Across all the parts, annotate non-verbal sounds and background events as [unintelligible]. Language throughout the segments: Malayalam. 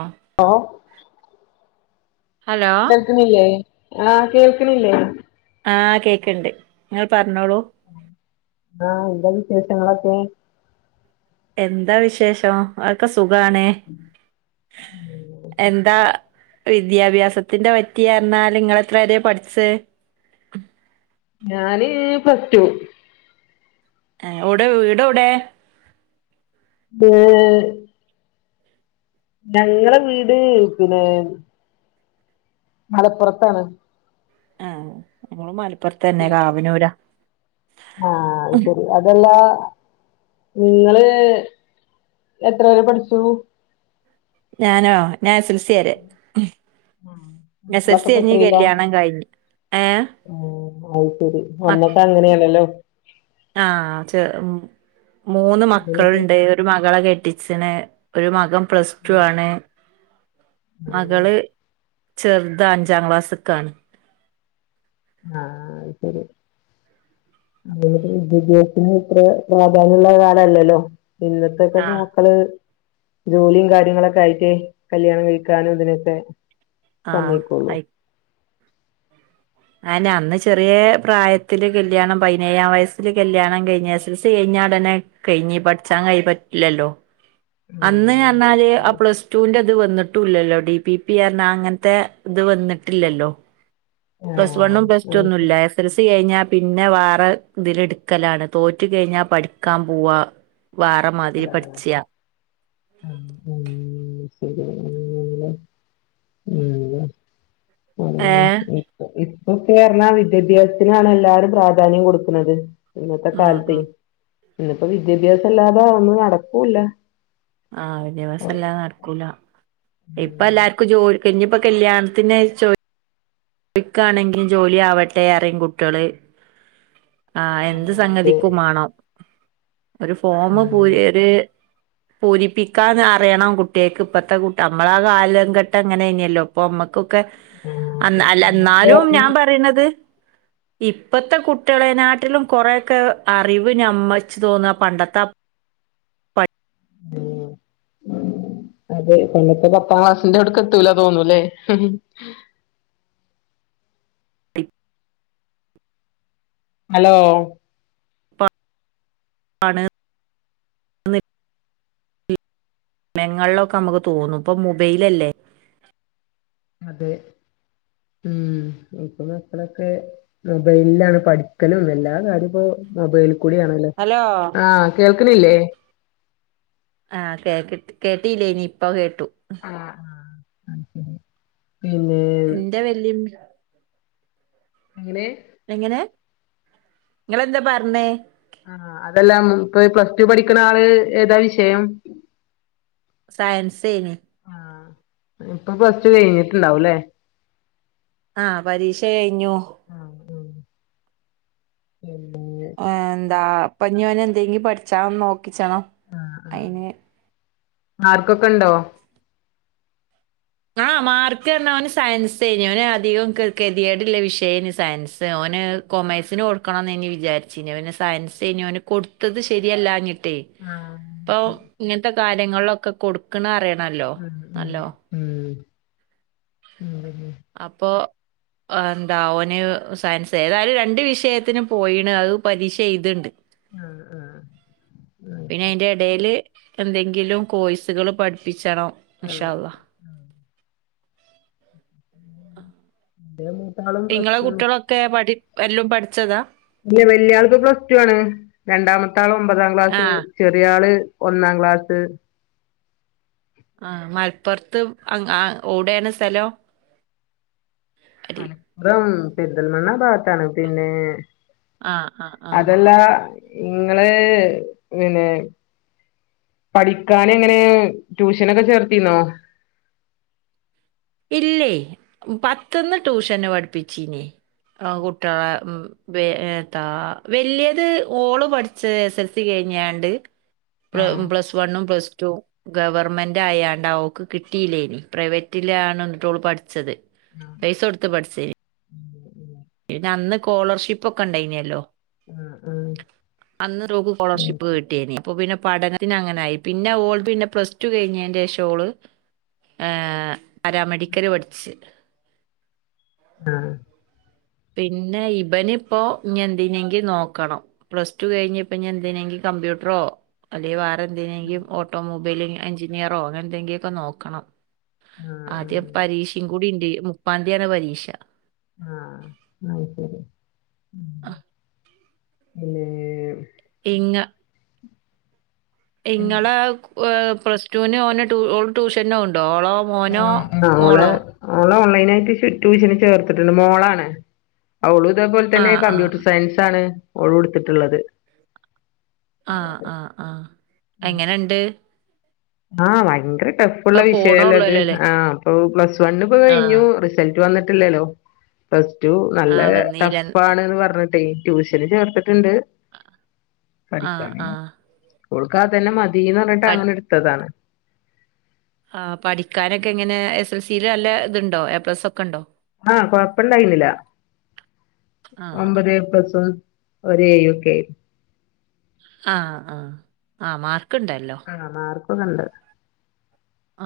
ആഹ് ഓഹ് ഹലോ കേൾക്കുന്നില്ലേ? ആ കേൾക്കണില്ലേ ആ കേക്ക്ണ്ട് നിങ്ങൾ പറ ഞ്ഞോളു. ആ എന്താ വിശേഷങ്ങളൊക്കെ എന്താ വിശേഷം അതൊക്കെ സുഖാണ് എന്താ വിദ്യാഭ്യാസത്തിന്റെ പറ്റിയായിറഞ്ഞാല് ഇങ്ങളെത്ര വര പഠിച്ച ഞാന് പ്ലസ് ടു ആ വിടെ വീടെ വിടെ ഏ ഞങ്ങളെ വീട് പിന്നെ മലപ്പുറത്താണ്. ആ നമ്മ മല അപ്പറത്തന്നെ കാവന്നൂരാ ആ ശരി അതല്ല നിങ്ങള് എത്ര വരെ പഠിച്ചു ഞാനോ ഞാൻ എസ് എൽ സി വരെ എസ് എൽ സി മക്കളൊക്കെ പ്പ കഴിഞ്ഞ് എത്രയിലാ കല്യാണം കഴിഞ്ഞ് ഏഹ് അത് ശരി [unintelligible] അങ്ങനെയല്ലല്ലോ ആഹ് ച മൂന്ന് ആഹ് മക്കളുണ്ട് ഒരു മകളെ കെട്ടി [unintelligible] ഒരു മകം പ്ലസ് ടു ആണ് മകള് ചെറുതാ അഞ്ചാം ക്ലാസ്സ്ക്കാണ് ആ അത് ശരി [unintelligible] വിദ്യാഭ്യാസത്തിന് ഇത്ര പ്രാധാന്യം ഉള്ള കാലല്ലല്ലോ ഇന്നത്തേക്ക ആഹ് മോക്കള് ജോലിയും കാര്യങ്ങളൊക്കെ ആയിട്ട് കല്യാണം കഴിക്കാനും ഇതിനൊക്കെ ആഹ് സമ്മയിക്കുള്ളൂ അയ് ഞാന് അന്ന് ചെറിയ പ്രായത്തില് കല്യാണം പതിനേഴാം വയസ്സില് കല്ല്യാണം കഴിഞ്ഞ എസ്. എൽ. സി കഴിഞ്ഞ ഉടനെ കഴിഞ്ഞു പഠിച്ചാൻ കഴ് പറ്റില്ലല്ലോ അന്ന് ഉം പറഞ്ഞാല് ആ അതെ പ്ലസ് ടുവിന്റെ അത് വന്നി ട്ടുല്ലല്ലോ ഡി. പി. പി [unintelligible] അങ്ങനത്തെ ഇത് വന്നിട്ടില്ലല്ലോ പ്ലസ് ആഹ് വണ്ണും പ്ലസ് ടു അത് ഒന്നും ശരി ഇല്ല എസ്. എൽ. സി കഴിഞ്ഞാ പിന്നെ വേറെ ഇതില് എടുക്കലാണ് തോറ്റ് കഴിഞ്ഞാ പഠിക്കാൻ പോവാ വേറെ മാതിരി പഠിച്ചിയാ [inaudible] [unintelligible] [unintelligible] ഏഹ് ഇപ്പൊക്കെ ർഞ്ഞ വിദ്യാഭ്യാസത്തിനാണ് എല്ലാരും പ്രാധാന്യം കൊടുക്ക്ണത്. ഇന്നത്തെ ഉം കാൽത്തെ ഉം ഇന്ന്പ്പോ വിദ്യാഭ്യാസല്ലാ ഇപ്പൊ ഒന്നും നടക്കൂല്ല. ആ ഉം വിദ്യാഭ്യാസല്ലാതെ നടക്കൂല. ഇപ്പൊ എല്ലാർക്കും ജോലി ഇഞ്ഞ് പ്പോ കല്യാണത്തിനൊരു ചോ ട്ടിക്കാണെങ്കിൽ ജോലി ആവട്ടെ അറിം കുട്ട്യേള്. ആഹ എന്ത് ആഹ് അതെ സംഗതിക്കും മാണം. ഒരു ഫോമ് ഉം പൂരി ഒര് പൂരിപ്പിക്കാന് അറിയണം കുട്ടിയക്ക്. ഇപ്പത്തെ കുട് നമ്മളാ കാലംഘട്ട അങ്ങനേനല്ലൊ ഇപ്പൊ അമ്മക്ക് ക്കെ ആഹ് അന്ന് അതെ അല്ല അന്നൊക്കെ എന്നാലും പറഞ്ഞ് ഞാൻ പറീണത് ഇപ്പത്തെ കുട്ട് കുട്ടളെനാട്ടിലും കൊറെയൊക്കെ അറിവ് ഞമ്മച്ച് തോന്ന പണ്ടത്തെ ഉം അത അന്നത്തെ പത്താം ക്ലാസിന്റെ അവിട്ക്ക് എത്തൂല തോന്നൂല്ലേ ഹലോ [unintelligible] ലൊക്കെ നമുക്ക് തോന്നും ഇപ്പൊ മുബൈലല്ലേ. അതെ മ് ഇപ്പ മക്കളൊക്കെ മൊബൈലിലാണ് പഠിക്കലും എല്ലാ കാര്യവും ഇപ്പോ മൊബൈല് കൂടിയാണല്ലോ, ഹലോ ആഹ് കേൾക്കണില്ലേ? ആ കേ ട് കേട്ടില്ലേന് ഇപ്പ കേട്ടു. ആ ആ ആ [unintelligible] എന്റെ വല്യ [unintelligible] അങ്ങനെ എങ്ങനെ നിങ്ങളെന്താ പറഞ്ഞേ? ആ അതെല്ലാം ഇപ്പോ പ്ലസ് ടു പഠിക്കണ ആള് ഏതാ വിഷയം? സയൻസേന്. ഇപ്പോ പ്ലസ് ടു കഴിഞ്ഞിട്ടുണ്ടാവുല്ലേ? ആ പരീക്ഷ കഴിഞ്ഞു. ഉം ഉം ആ ന്താ അപ്പ ഞാന് എന്തെങ്കും പഠിച്ചാ നോക്കിച്ചണം ആഹ് ആഹ് അയിന് മാർക്കൊക്കെ ഇണ്ടോ? ആ മാർക്ക് പറഞ്ഞ ഓന് സയൻസായ്ന് അവന് അധികം കെ കെതിയേടില്ല വിഷയന് സയൻസ് ഓന് കൊമേഴ്സിന് കൊടുക്കണന്ന്ന്നെ ഇനി വിചാരിച്ചിന് അവന് സയൻസ് കഞ്ഞ അവന് കൊടുത്തത് ശെരിയല്ലാഞ്ഞി ട്ടെ ഇപ്പം ആഹ് ഇങ്ങനത്തെ കാര്യങ്ങളിലൊക്കെ കൊടുക്ക്ണെ അറിയണം ഉം ഉം ഉം ഉം അപ്പോ എന്താ ഓന് സയൻസ് ഏതായാലും രണ്ട് വിഷയത്തിന് പോയിന് അത് പരീക്ഷ എഴുത്ണ്ട് ആഹ് ആഹ് ആഹ് ശരി പിന്നെ അയിന്റെ ഇടയില്. എന്തെങ്കിലും കോഴ്സുകൾ പഠിപ്പിച്ചണം. ഇൻഷാ ആഹ് അള്ളാഹ്. എന്റെ മൂത്താളും പ്ലസ് നിങ്ങളെ ടു ആണ് കുട്ടികളൊക്കെ പഠി പ്പ എല്ലും പഠിച്ചതാ ഇല്ല വല്യ ആളു ഇപ്പൊ പ്ലസ് ടു ആണ് രണ്ടാമത്തെ ആള് ഒമ്പതാം ക്ലാസ് ആഹ് ചെറിയ ആള് ഒന്നാം ക്ലാസ് ആഹ് മലപ്പുറത്ത് ഓടെയാണ് സ്ഥലം? അരി ആണ് ദം പെരിന്തൽമണ്ണ ആ ഭാഗത്താണ് പിന്നെ ആ ആ ആ നിങ്ങള് പിന്നെ പഠിക്കാൻ എങ്ങനെ ട്യൂഷനൊക്കെ ചേർത്തിന്നോ? ഇല്ലേ പത്ത്ന്ന് ട്യൂഷന് പഠിപ്പിച്ചിനി ഏഹ് കുട്ടികളെ ഉം എ എത്താ വലിയത് ഓള് പഠിച്ച എസ് എൽസി കഴിഞ്ഞാണ്ട് ആഹ് പ്ലസ് വണ്ണും പ്ലസ് ടൂ ഗവർമെന്റ് ആയാണ്ട് ആ അവക്ക് കിട്ടിയില്ലേനി പ്രൈവറ്റ് ലാണ് എന്നിട്ടോ പഠിച്ചത് പൈസ കൊടുത്ത് പഠിച്ച പിന്നെ അന്ന് സ്കോളർഷിപ്പ ഒക്കെ ഉണ്ടായിനല്ലോ ആഹ് ആഹ് അന്ന് നോക്ക് സ്കോളർഷിപ്പ് കൊണ്ടെയ്‌ന് അപ്പൊ പിന്നെ പഠനത്തിന് അങ്ങനൊയി പിന്നെ ഓൾ പിന്നെ പ്ലസ് ടു കഴിഞ്ഞതിന്റെ ശേഷം ഓള് പാരാമെഡിക്കല് പഠിച്ചു. ആഹ് പിന്നെ ഇബനി ഇപ്പോൊ എന്തിനെങ്കിലും നോക്കണം പ്ലസ് ടു കഴിഞ് ഇപ്പൊ ഞൻ എന്തിനെങ്കും കമ്പ്യൂട്ടറോ അല്ലെങ്ക വേറെ എന്തിനെങ്കിലും ഓട്ടോമൊബൈൽ എഞ്ചിനിയറോ അങ്ങനെ എന്തെങ്കിലൊക്കെ നോക്കണം ആദ്യം ആഹ് പരീക്ഷയും കൂടി ഉണ്ട് മുപ്പാന്തിയാണ് പരീക്ഷ അ ശരി. ആഹ് പിന്നെ ഇങ് ഇങ്ങളെ പ്ലസ് ടുവിന് മ ഓന് ഓ ട്യൂഷനോ ഉണ്ടോ ഓളോ മോനോ ആ ഓളെ മോളോ ഓളെ ഓൺലൈനായിട്ട് ട്യൂഷന് ചേർത്തിട്ടുണ്ട് മോളാണ്. ആ ഉള്ളൂ ഇതേപോലെ ആ തന്നെ ആ കമ്പ്യൂട്ടർ സയൻസ് ആണ്. ഓള് ഉടുത്തിട്ടുള്ളത്. ആഹ് ആഹ് ആഹ്. എങ്ങനെുണ്ട്. ആ ഭയങ്കര ടഫുള്ള ഇപ്പൊ വിഷയല്ലേ അത് പോണുള്ളൂല്ലോ അല്ലേ ആ അപ്പൊ പ്ലസ് വണ് ഇപ്പോ ആ കഴിഞ്ഞു റിസൾട്ട് വന്നിട്ട് ട്ട് ല്ലല്ലോ. ഏറ്റ ആ നല്ല വന്നീല ടഫ് ആാണ്ന്ന് പറഞ്ഞി ട്യൂഷന് ചേർത്ത ണ്ട് ആ ആ പഠിക്കാന് ഓൾക്കതന്നെ മത് തീന്ന് പഠി- പറഞ്ഞിട്ട് [unintelligible] ആണല്ലേ ആ പഠിക്കാനൊക്കെ ഇങ്ങനെ എസ് എസ് എൽ സിൽ നല്ല ഇതുണ്ടോ എ പ്ലസ് ഒക്കെ ഇണ്ടോ? ആ കൊഴപ്പണ്ടായിന്നില്ല ആ ഒമ്പത് എ പ്ലസും ഒര് എ യൊക്കെ ആയിരുന്നു. ആ ആ ആ മാർ ക്കിണ്ടല്ലോ. ക്കൊക്കിണ്ട്.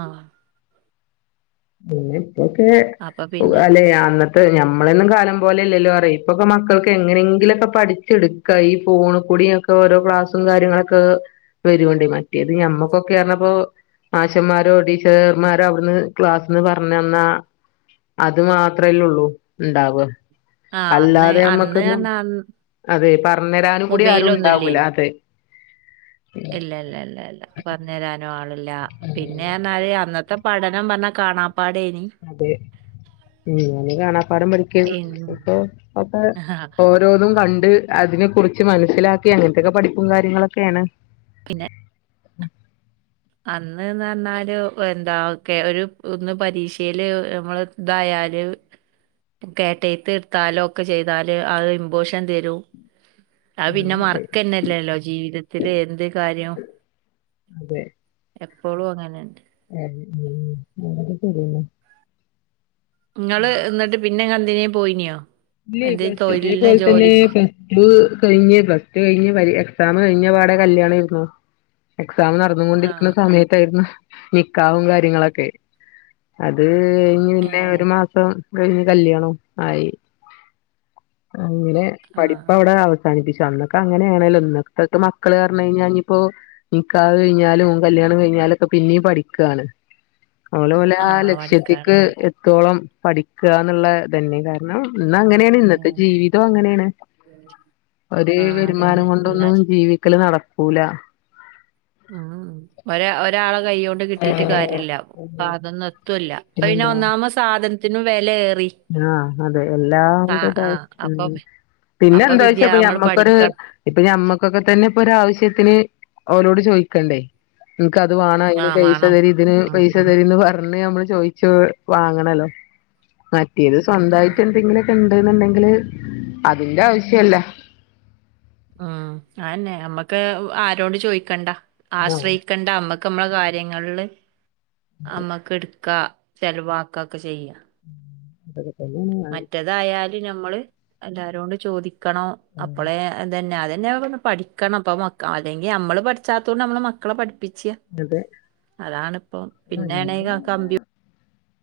ആഹ് പിന്നെ തൊക്കെ അപ്പൊ പിന്നെ വലയ അന്നത് ക്ക് ഞമ്മളൊന്നും കാലം പോലെ ഇല്ലല്ലോ പറയ ഇപ്പൊക്കെ മക്കൾക്ക് എങ്ങനെങ്കിലൊക്കെ പഠിച്ചെടുക്കാ ഈ ഫോൺ കൂടിയൊക്കെ ഓരോ ക്ലാസ്സും കാര്യങ്ങളൊക്കെ വരുവണ്ടേ മറ്റേത് ഞമ്മക്കൊക്കെ ആർന്നപ്പോ മാശ്ന്മാരോ ടീച്ചർമാരോ അവിടുന്ന് ക്ലാസ്ന്ന് പറഞ്ഞന്നാ അത് മാത്രല്ലുള്ളൂ ഇണ്ടാവ. ആ അന്ന് അല്ലാതെ അന്ന് നമ്മക്കൊന്നും പറഞ്ഞാൽ അതെ പറഞ്ഞ് തരാനും കൂടി ആരും മൊബൈലൊന്നും ഇല്ലേ ഉണ്ടാവൂല അതെ. ഇല്ല ഇല്ല ഇല്ല ഇല്ല പറഞ്ഞു തരാനും ആള് ല്ലാ പിന്നെ എന്നാല് അന്നത്തെ പഠനം പറഞ്ഞാൽ കാണാം അതെ ഇങ്ങനെ കാണാ പാഠം പഠിക്കേരുന്നു ഇൻ- അപ്പൊ അപ ഓരോന്നും കണ്ട് അതിനെ കുറിച്ച് മനസ്സിലാക്കി അങ്ങനത്തൊക്കെ പഠിപ്പും കാര്യങ്ങളൊക്കെയാണ് പിന്നെ [inaudible] അന്നിന്ന് പറഞ്ഞാല് എന്താ ഒരു ഒന്ന് പരീക്ഷയില് നമ്മള് ഇതായല് കേട്ടയത്ത് എടുത്താലും ഒക്കെ ചെയ്താല് അത് ഇമ്പോഷൻ തരും ആ ആഹ് പിന്നെ അതെ മർക്കന്നല്ലല്ലോ ജീവിതത്തില് എന്ത് കാര്യവും അതെ എപ്പോഴും അങ്ങനന്നേ ഉം വളരെ ശരി ആണ് നിങ്ങള് എന്നിട്ട് പിന്നെ ക [unintelligible] പോയിനിയോ ഇല്ല എന്തേ പ്ലസ് ടു തൊഴിലിന് ഇതേപോലെ തന്നെ ജോലിക്കോ പ്ലസ് ടു കഴിഞ്ഞ് പ്ലസ് ടു കഴിഞ്ഞ് പ എക്സാമ് കഴിഞ്ഞ പാടെ കല്യാണായിരുന്നു എക്സാം ആ നടന്നുകൊണ്ടിരിക്കുന്ന ആ സമയത്തായിരുന്നു നിക്കാഹും കാര്യങ്ങളൊക്കെ അത് അത് കഴിഞ്ഞ് ഏ പിന്നെ ഒരു മാസം കഴിഞ്ഞു കല്യാണം ആയി അങ്ങനെ ആ പഠിപ്പ അവിടെ അവസാനിപ്പിച് പെ അന്നൊക്കെ അങ്ങനെയാണല്ലോ ഇന്നത്തക്കെ മക്കള് പറഞ്ഞ് കഴിഞ്ഞാൽയിപ്പോ നിക്കാഹ് കഴിഞ്ഞാലും കല്യാണം കഴിഞ്ഞാലൊക്കെ പിന്നേം പഠിക്കാണ്. ഓലെ ഓലെ ആ പഠിക്കാണ് ലക്ഷ്യത്തേക്ക് അതന്നെ എത്തോളം പഠിക്കുകന്നുള്ള തന്നെകാരം ഹലോ [unintelligible] ഇന്ന് അങ്ങനെയാണ് ഇന്നത്തെ ഉം. ജീവിതം അങ്ങനെയാണ് ഒരു ആ വരുമാനം അതന്നെ എന്നാ കൊണ്ടൊന്നും ജീവിക്കല് നടക്കൂല. പൂല..... ഒര് ഒരാള കൈയോണ്ട് കിട്ടിട്ട് കാര്യല്ലാ ഇപ്പൊ അതൊന്നും എത്തൂൽ ല പിന്നെ ഒന്നാമ സാധൻ ത്തിനും വെല ഏ...... ആ അതെ എല്ലാ കൂടെ ആ അപ്പൊ മ് പിന്നെ അപ്പൊ വിദ്യ നമ്മൾ എന്താച്ചപ്പൊമ്മക്കൊരു പഠിക്കണം ഇപ്പൊ ഞമ്മക്കൊക്കെ തന്നെ ഒരാവശ്യത്തിന് അവരോട് ചോദിക്കണ്ടേ ഇന്ക്കത് വേണം ആ അയ്ന് പൈസ വേണം തരി ഇതിന് ഉം, പൈസ ഉം, തരി ന്ന് പറ ന്ന്‌ ഞമ്മള് ചോയ്ച്ച് വാങ്ങണല്ലോ മറ്റ് ഇത് ഉം, സ്വന്തായിട്ട് ഉം, എന്തെങ്കിലൊക്കെ ഇൺ ണ്ട്ന്ന്‌ണ്ടെങ്കിൽ അതിന്റെ ആവശ്യല്ല ഉം അയന്നെ അമ്മക്ക് ആരോടും ചോയ്ക്കണ്ട ആഹ് ആശ്രയിക്കണ്ടമ്മ ക്കമ്മള കാര്യങ്ങളില് അമ്മക്ക്ട്.... ക്ക ചെലവാക്കൊഒക്കെ ചെയ്യാ അതെ എല്ലാന്നും വങ്ങിക്ക ത് ഞമ്മള് എല്ലാരോടും ചോദി ക്കണോ ആഹ് അപ്പളേ അതന്നെ അതെ ന്നെ വക് പഠിക്കണം പ്പൊ മക്ക അല്ലെങ്കി ഞമ്മമ്മള് പഠിച്ചാത്തോണ്ട് നമ്മള് മക്കളെ പട് പിച്യാ അതെ അതാണിപ്പൊ പിന്നെ ആണെങ്കികമ്പ്യ....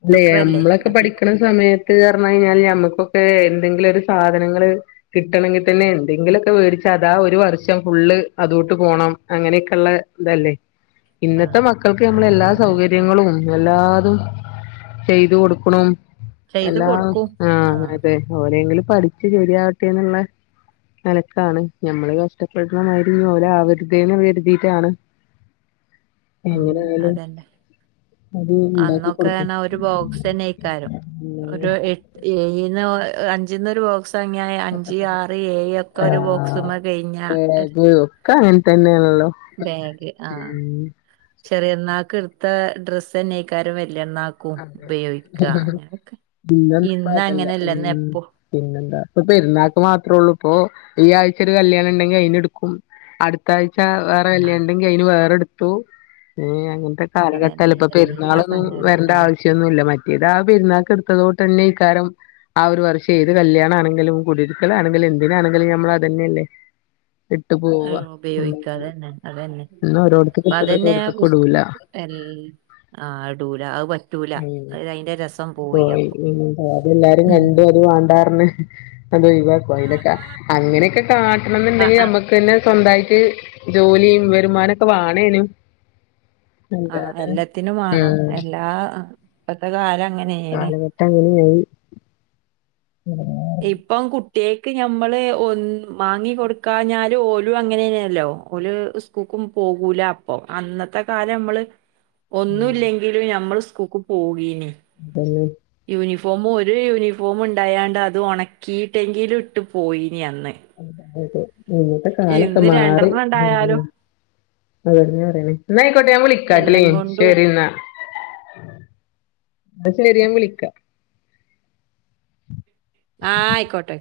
ല്ലെ നമ്മളൊക്കെ പഠിക്ക്ണ സമയത്ത്അറഞ്ഞ് കായ്ഞ്ഞാല് നമ്മുക്കൊക്കെ...... ക്ക് എന്തെങ്കിലൊരൂ സാധനങ്ങള് കിട്ടണെങ്കി തന്നെ എന്തെങ്കിലൊക്കെ വേടിച്ച അതാ ഒരു വർഷം ഫുള്ള് അതോട്ട് പോകണം അങ്ങനെക്കൊള്ള തല്ലേ, ആഹ് ഇന്നത്തെ മക്കൾക്ക് ഓ ഞമ്മള് എല്ലാ ഓ ഓ സൗകാര്യങ്ങളും എല്ലാതും.. ചെയ്തു കൊടുക്കുണും ചെയ്ത് എല്ലാം കൊടുക്കും ആ ആഹ് അതെ ഓലേങ്കിലും പഠിച്ചു ശരിയാവട്ടെ ന്നുള്ള നിലക്കാണ് നഞമ്മള് കഷ്ടപ്പെടുന്നമാതിരിയൊന്നും ഓല് ആവരുതേന്ന് കരുതിയിട്ടാണ് ഉം എങ്ങനെ ആയാലും അതന്നെ അത് ഉണ്ടാക്കി അന്നൊക്കെ കൊടുക്കും പറഞ്ഞാ ഒരു ബോക്സന്നെയ്ക്കാരം ഉം അഞ്ചിന്നൊരു ബോക്സ് പ്പങ്ങനെ അഞ്ച് ആറ് ഏയ ഒക്കെ ഒരു ബോക്സ്മ്മ കഴിഞ്ഞ പപ്പൊ അങ്ങതന്നെയാണല്ലോ ബേഗ് ആ ചെറിയ പെരുന്നാക്ക് എടുത്ത ഡ്രസ്സ് തന്നെക്കാരം വലിയ അതെ ഹ് ഹ് ഹ് ഹ് അങ്ങനൊക്കെ ഇന്നപ്പ അതല്ല ഇന്നങ്ങനെല്ല ഉം ഇന്നെപ്പോ പിന്നെന്താ ഇപ്പ പെരുന്നാൾക്ക് മാത്രേ ഉള്ളൂ ഇപ്പോ ഈ ആഴ് [unintelligible] കല്യാണം ഉണ്ടങ്കി അയിന് എടുക്കും അടുത്താഴ് ച്ച വേറെ ആഹ് വല്യാണ്ടങ്കി അതിന് വേറെടു ട്ടു ഏഹ് അങ്ങനെ ത്തെ കാലഘട്ടല്ലെ അതന്നെ ഇപ്പ എല്ലാ പെരുന്നാളൊന്നും വര സംഗതി ആഹ് ന്നുല്ല മറ്റേത് ആ പെരുന്നാക്ക് എടുത്തതുട്ട് തന്നെ ഇക്കാരം ആ ഒരു വർഷം ഏത് കല്യാണ ആണെങ്കിലും കുടിരിക്കല് ആണെങ്കിലും എന്തിനാണെങ്കിലും നമ്മൾ അത് തന്നെല്ലേ. ആ ഉപയോഗിക്കതെ തന്നെ അത് തന്നെ ഇന്ന് ഓരോടത്ത്ക്ക് അപ്പ ഇട്ടത് അതന്നെ ഓരോടത്ത്ക്ക് ഇസ്കൂ ഇടൂല എല്ല ആ ഇടൂല അത് പറ്റൂല ഉം അത് അയിന്റെ രസം പോയി അപ്പൊ പിന്നെന്താ അത് എല്ലാരും ഉം. കണ്ട അത് വേണ്ടാറ് അതെ അതൊഴിവാക്കും അതിലൊക്കെ അങ്ങനെയൊക്കെ കാട്ടണം ആ എന്നുണ്ടെങ്കി ആ നമ്മുക്ക് തന്നെ സ്വന്തമായിട്ട് ജോലിയും വരുമാനം ഒക്കെ വാണെനും. ആഹ് എല്ലാത്തിനും വേണം എല്ലാ അ ഇപ്പത്തെ കാല കാലഘട്ടം അങ്ങനായി. ഉം ഇപ്പം കുട്ടിയെക്ക് ഞമ്മള് ഒന്ന് വാങ്ങി കൊടുക്കാഞ്ഞാല് ഓല് അങ്ങനെല്ലോ ഓല് ഇസ്കൂക്കും പോകൂല അപ്പൊ അന്നത്തെ കാലം നമ്മള്. ഒന്നുല്ലങ്കിലും ഞമ്മള് സ്കൂ കൂക്ക് പോകീനി. അതന്നെ യൂണിഫോമ് ഒരു യൂണിഫോമ് ഉണ്ടായാണ്ട് അത് ഉണക്കിയിട്ടെങ്കിലും ഇട്ട് പോയി നി അന്ന്. അതെ ഇന്നത്തെ കാലൊക്കെ ഇന്ന് മാറി രണ്ടെണ്ണം ഉം ഉം ഉണ്ടായാലും കഴിഞ്ഞു പറയാ എന്നായിയിക്കോട്ടെ ഞാൻ വിളിക്കാട്ടോ എല്ലാം ലിം കൊണ്ടും ശരി എന്നാ. [inaudible] അന്ന ശരി ഞാൻ വിളിക്കാം ആ... ആയിക്കോട്ടെ